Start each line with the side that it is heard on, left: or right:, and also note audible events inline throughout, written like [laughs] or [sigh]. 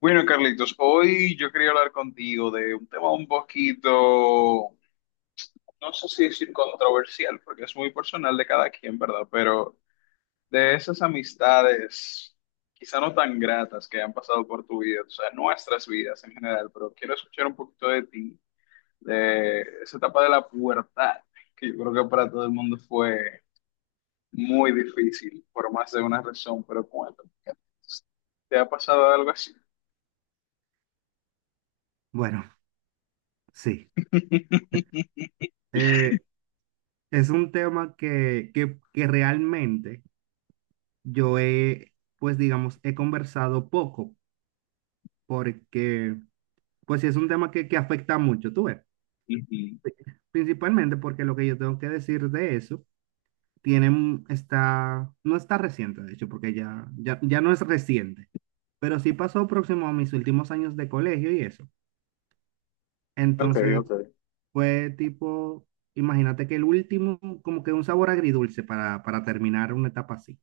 left: Bueno, Carlitos, hoy yo quería hablar contigo de un tema un poquito, no sé si decir controversial, porque es muy personal de cada quien, ¿verdad? Pero de esas amistades, quizá no tan gratas que han pasado por tu vida, o sea, nuestras vidas en general, pero quiero escuchar un poquito de ti, de esa etapa de la pubertad, que yo creo que para todo el mundo fue muy difícil, por más de una razón, pero cuéntame, ¿te ha pasado algo así?
right: Bueno, sí.
left: [laughs]
right: Eh, es un tema que realmente yo he, pues digamos, he conversado poco, porque, pues sí, es un tema que afecta mucho, tú ves.
left: Ujú.
right: Sí, principalmente porque lo que yo tengo que decir de eso no está reciente, de hecho, porque ya no es reciente, pero sí pasó próximo a mis últimos años de colegio y eso.
left: Ok,
right: Entonces,
left: ok,
right: fue tipo, imagínate que el último, como que un sabor agridulce para terminar una etapa así.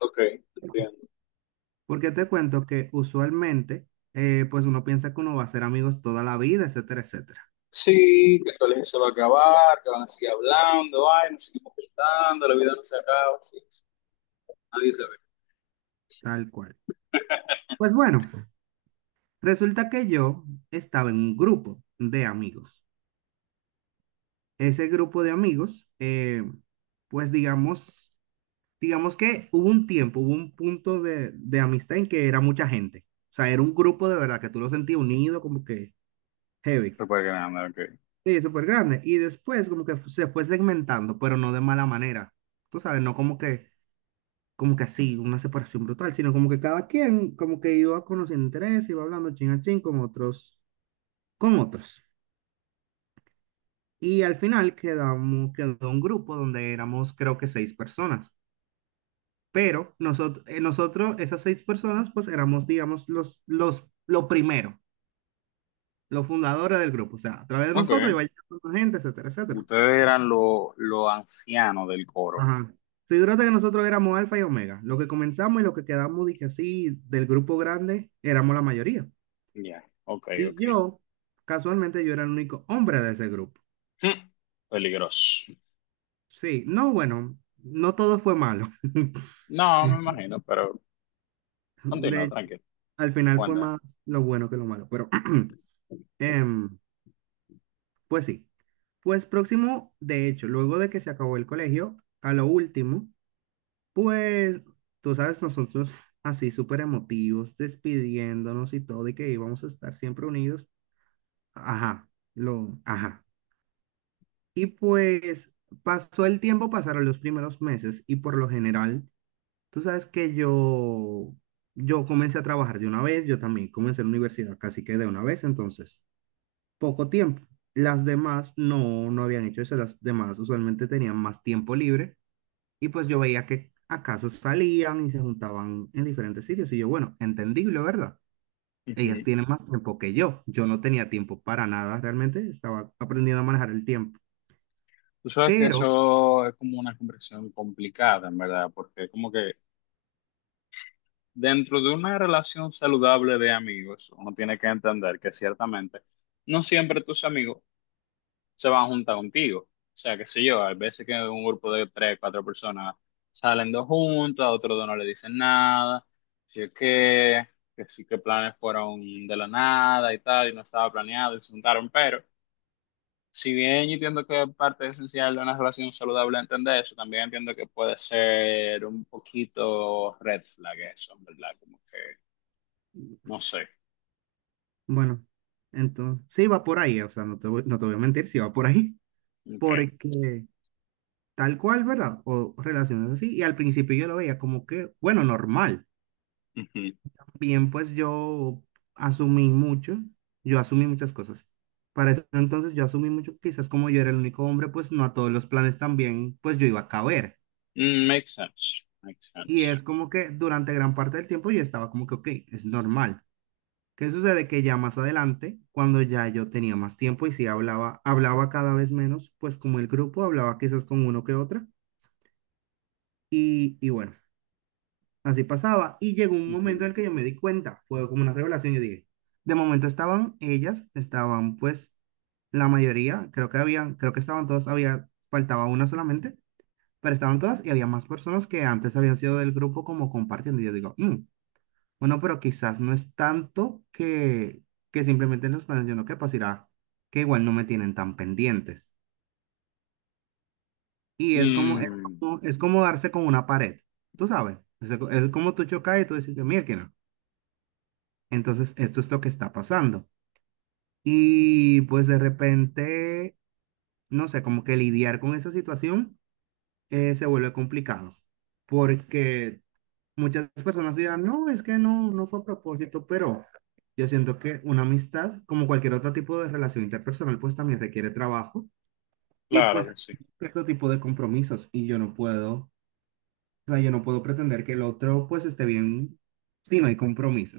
left: ok, entiendo.
right: Porque te cuento que usualmente, pues uno piensa que uno va a ser amigos toda la vida, etcétera, etcétera,
left: Sí, que el colegio se va a acabar, que van a seguir hablando, ay, nos seguimos juntando, la vida no se acaba, sí, sí, nadie se ve.
right: tal cual. Pues bueno, resulta que yo estaba en un grupo de amigos. Ese grupo de amigos, pues digamos que hubo un tiempo, hubo un punto de amistad en que era mucha gente. O sea, era un grupo de verdad que tú lo sentías unido, como que heavy.
left: Súper grande, ok.
right: Sí, súper grande. Y después como que se fue segmentando, pero no de mala manera. Tú sabes, no como que, como que así, una separación brutal, sino como que cada quien como que iba conociendo interés, iba hablando chin a chin con otros, con otros. Y al final quedó un grupo donde éramos creo que seis personas. Pero nosotros, esas seis personas, pues éramos, digamos, lo primero, los fundadores del grupo. O sea, a través de nosotros
left: Ok.
right: iba llegando gente, etcétera, etcétera.
left: Ustedes eran los ancianos del coro.
right: Ajá. Figúrate que nosotros éramos alfa y omega. Lo que comenzamos y lo que quedamos, dije así, del grupo grande, éramos la mayoría.
left: Ya, ok,
right: Y
left: ok.
right: yo, casualmente, yo era el único hombre de ese grupo.
left: Hmm, peligroso.
right: Sí, no, bueno, no todo fue malo. [laughs]
left: No, me imagino, pero
right: De
left: continúa,
right: hecho,
left: tranquilo.
right: al final fue más lo bueno que lo malo, pero [clears throat]
left: Ujú.
right: em, pues sí. Pues próximo, de hecho, luego de que se acabó el colegio, a lo último, pues, tú sabes, nosotros así súper emotivos, despidiéndonos y todo, y que íbamos a estar siempre unidos. Ajá, lo, ajá. Y pues pasó el tiempo, pasaron los primeros meses, y por lo general, tú sabes que yo comencé a trabajar de una vez, yo también comencé la universidad casi que de una vez, entonces, poco tiempo. Las demás no habían hecho eso, las demás usualmente tenían más tiempo libre. Y pues yo veía que acaso salían y se juntaban en diferentes sitios. Y yo, bueno, entendible, ¿verdad? Ellas tienen más tiempo que yo. Yo no tenía tiempo para nada, realmente. Estaba aprendiendo a manejar el tiempo.
left: Tú sabes que
right: Pero,
left: eso es como una conversación complicada, en verdad, porque como que dentro de una relación saludable de amigos, uno tiene que entender que ciertamente no siempre tus amigos se van a juntar contigo. O sea, qué sé yo, hay veces que un grupo de tres, cuatro personas salen dos juntas, a otros dos no le dicen nada, si es que sí que planes fueron de la nada y tal, y no estaba planeado y se juntaron, pero si bien yo entiendo que parte esencial de una relación saludable es entender eso, también entiendo que puede ser un poquito red flag eso, en ¿verdad? Como que, no sé,
right: bueno, entonces, sí va por ahí. O sea, no te voy a mentir, sí va por ahí. [laughs]
left: ok.
right: Porque tal cual, ¿verdad? O relaciones así. Y al principio yo lo veía como que, bueno, normal.
left: Ujú.
right: Bien, pues asumí mucho, yo asumí muchas cosas. Para ese entonces yo asumí mucho, quizás como yo era el único hombre, pues no a todos los planes también, pues yo iba a caber.
left: Mm, makes sense, makes
right: Y
left: sense.
right: es como que durante gran parte del tiempo yo estaba como que, ok, es normal. ¿Qué sucede? Que ya más adelante, cuando ya yo tenía más tiempo y sí hablaba, hablaba cada vez menos, pues como el grupo hablaba quizás con uno que otra. Y bueno. Así pasaba. Y llegó un momento
left: Ujú.
right: en el que yo me di cuenta, fue como una revelación, yo dije, de momento estaban ellas, estaban pues la mayoría, creo que habían, creo que estaban todas, había, faltaba una solamente, pero estaban todas y había más personas que antes habían sido del grupo como compartiendo. Y yo digo, "Mm, bueno, pero quizás no es tanto que simplemente en los planes yo no que pasará, que igual no me tienen tan pendientes. Y
left: Mm,
right: es como darse con una pared, tú sabes, es como tú chocas y tú dices, mira, entonces, esto es lo que está pasando. Y pues de repente, no sé, como que lidiar con esa situación se vuelve complicado, porque muchas personas dirán, no, es que no, no fue a propósito, pero yo siento que una amistad, como cualquier otro tipo de relación interpersonal, pues también requiere trabajo y
left: claro
right: pues
left: que sí.
right: cierto tipo de compromisos y yo no puedo, o sea, yo no puedo pretender que el otro pues esté bien si no hay compromiso.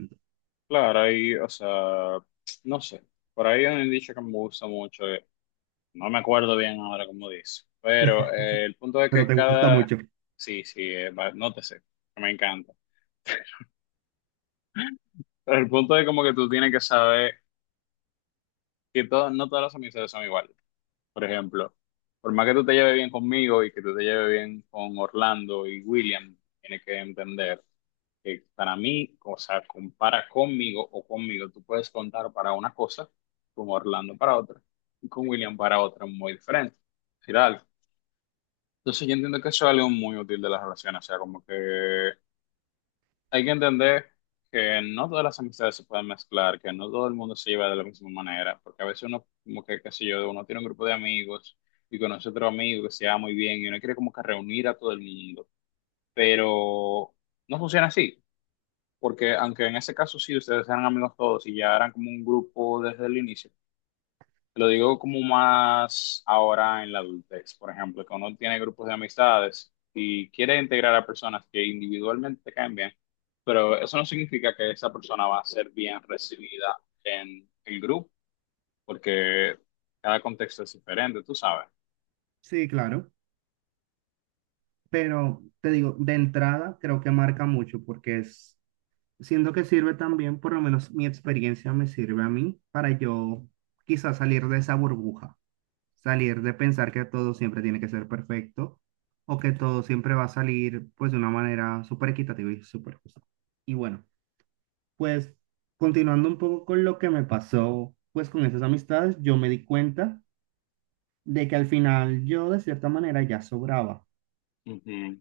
left: Claro, ahí, o sea, no sé. Por ahí hay un dicho que me gusta mucho, no me acuerdo bien ahora cómo dice, pero el punto es
right: Pero
left: que
right: te gusta
left: cada.
right: mucho.
left: Sí, sí, no te sé, me encanta. Pero el punto es como que tú tienes que saber que todas, no todas las amistades son iguales. Por ejemplo, por más que tú te lleves bien conmigo y que tú te lleves bien con Orlando y William, tienes que entender que para mí, o sea, compara conmigo o conmigo, tú puedes contar para una cosa, con Orlando para otra y con William para otra, muy diferente. Decir algo. Entonces yo entiendo que eso es algo muy útil de las relaciones, o sea, como que hay que entender que no todas las amistades se pueden mezclar, que no todo el mundo se lleva de la misma manera, porque a veces uno, como que, qué sé yo, uno tiene un grupo de amigos y conoce otro amigo que se lleva muy bien y uno quiere como que reunir a todo el mundo, pero no funciona así, porque aunque en ese caso sí ustedes eran amigos todos y ya eran como un grupo desde el inicio, lo digo como más ahora en la adultez, por ejemplo, que uno tiene grupos de amistades y quiere integrar a personas que individualmente te caen bien, pero eso no significa que esa persona va a ser bien recibida en el grupo, porque cada contexto es diferente, tú sabes.
right: Sí, claro. Pero te digo, de entrada creo que marca mucho siento que sirve también, por lo menos mi experiencia me sirve a mí para yo quizás salir de esa burbuja, salir de pensar que todo siempre tiene que ser perfecto o que todo siempre va a salir pues de una manera súper equitativa y súper justa. Y bueno, pues continuando un poco con lo que me pasó pues con esas amistades, yo me di cuenta de que al final yo de cierta manera ya sobraba.
left: Ujú.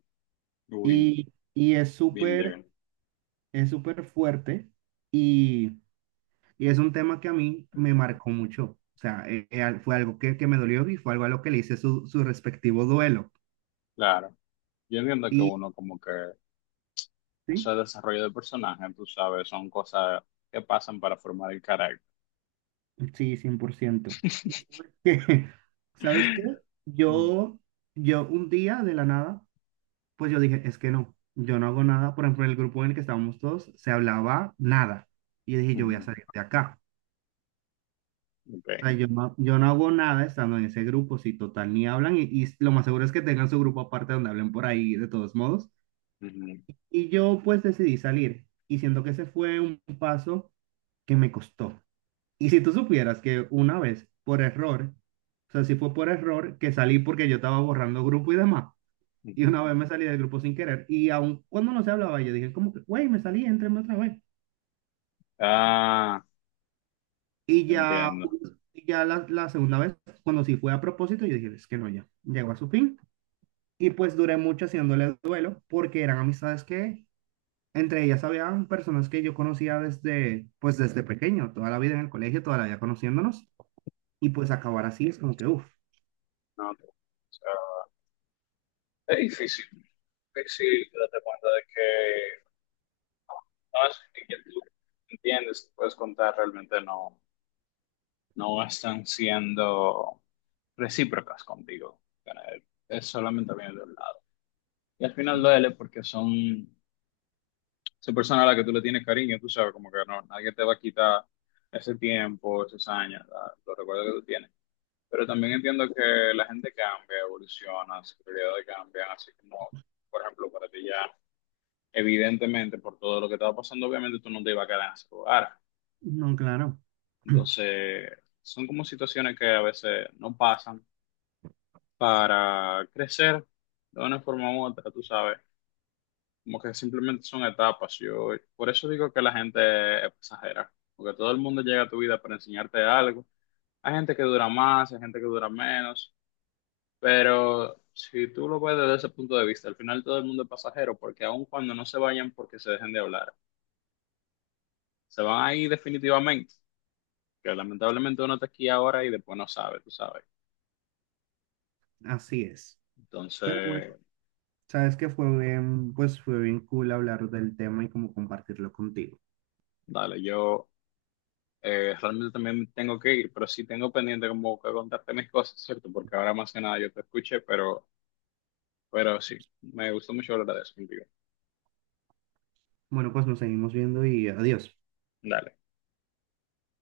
left: Uy,
right: Y, y es
left: been
right: súper
left: there.
right: es súper fuerte y, y es un tema que a mí me marcó mucho. O sea, fue algo que me dolió y fue algo a lo que le hice su respectivo duelo.
left: Claro. Yo entiendo que
right: Y
left: uno como que ese
right: sí,
left: desarrollo de personaje, tú sabes, son cosas que pasan para formar el carácter.
right: sí, 100%. [laughs] Que, ¿sabes qué? [laughs] ¿Sabes
left: [laughs]
right: qué?
left: Ujú.
right: Yo, yo un día de la nada, pues yo dije, es que no, yo no hago nada. Por ejemplo, en el grupo en el que estábamos todos, se hablaba nada. Y yo dije, yo voy a
left: Ujú.
right: salir de acá.
left: Ok.
right: Ay, yo no hago nada estando en ese grupo, si total ni hablan, y lo más seguro es que tengan su grupo aparte donde hablen por ahí de todos modos.
left: Ujú.
right: Y yo pues decidí salir, y siento que ese fue un paso que me costó. Y si tú supieras que una vez, por error, o sea, si fue por error que salí porque yo estaba borrando grupo y demás, y
left: Ujú.
right: una vez me salí del grupo sin querer, y aun cuando no se hablaba, yo dije como que, güey, me salí, éntrenme otra vez.
left: Ah,
right: Y ya,
left: entiendo.
right: y ya la segunda vez, cuando sí fue a propósito, yo dije, es que no, ya, llegó a su fin. Y pues duré mucho haciéndole duelo porque eran amistades que entre ellas habían personas que yo conocía desde, pues desde pequeño, toda la vida en el colegio, toda la vida conociéndonos. Y pues acabar así es como que, uff,
left: No, no, o sea, es difícil, difícil darte cuenta de que no no es que quien tú entiendes, puedes contar, realmente no, no están siendo recíprocas contigo. Eh, Es solamente viene de un lado. Y al final duele porque son esa persona a la que tú le tienes cariño, tú sabes, como que no, nadie te va a quitar ese tiempo, esos años, los recuerdos que tú tienes. Pero también entiendo que la gente cambia, evoluciona, sus prioridades cambian, así como, por ejemplo, para ti ya, evidentemente, por todo lo que estaba pasando, obviamente tú no te ibas a quedar en ese lugar.
right: no, claro, [clears throat]
left: Entonces, son como situaciones que a veces no pasan para crecer de una forma u otra, tú sabes. Como que simplemente son etapas. Yo, por eso digo que la gente es pasajera, porque todo el mundo llega a tu vida para enseñarte algo. Hay gente que dura más, hay gente que dura menos, pero si tú lo ves desde ese punto de vista, al final todo el mundo es pasajero, porque aun cuando no se vayan porque se dejen de hablar, se van a ir definitivamente, que lamentablemente uno está aquí ahora y después no sabe, tú sabes.
right: así es. Pero bueno,
left: Entonces,
right: sabes que fue bien, pues fue bien cool hablar del tema y como compartirlo contigo.
left: dale, yo realmente también tengo que ir, pero sí tengo pendiente como que contarte mis cosas, ¿cierto? Porque ahora más que nada yo te escuché, pero... Pero sí, me gustó mucho hablar de eso contigo.
right: Bueno, pues nos seguimos viendo y adiós.
left: Dale.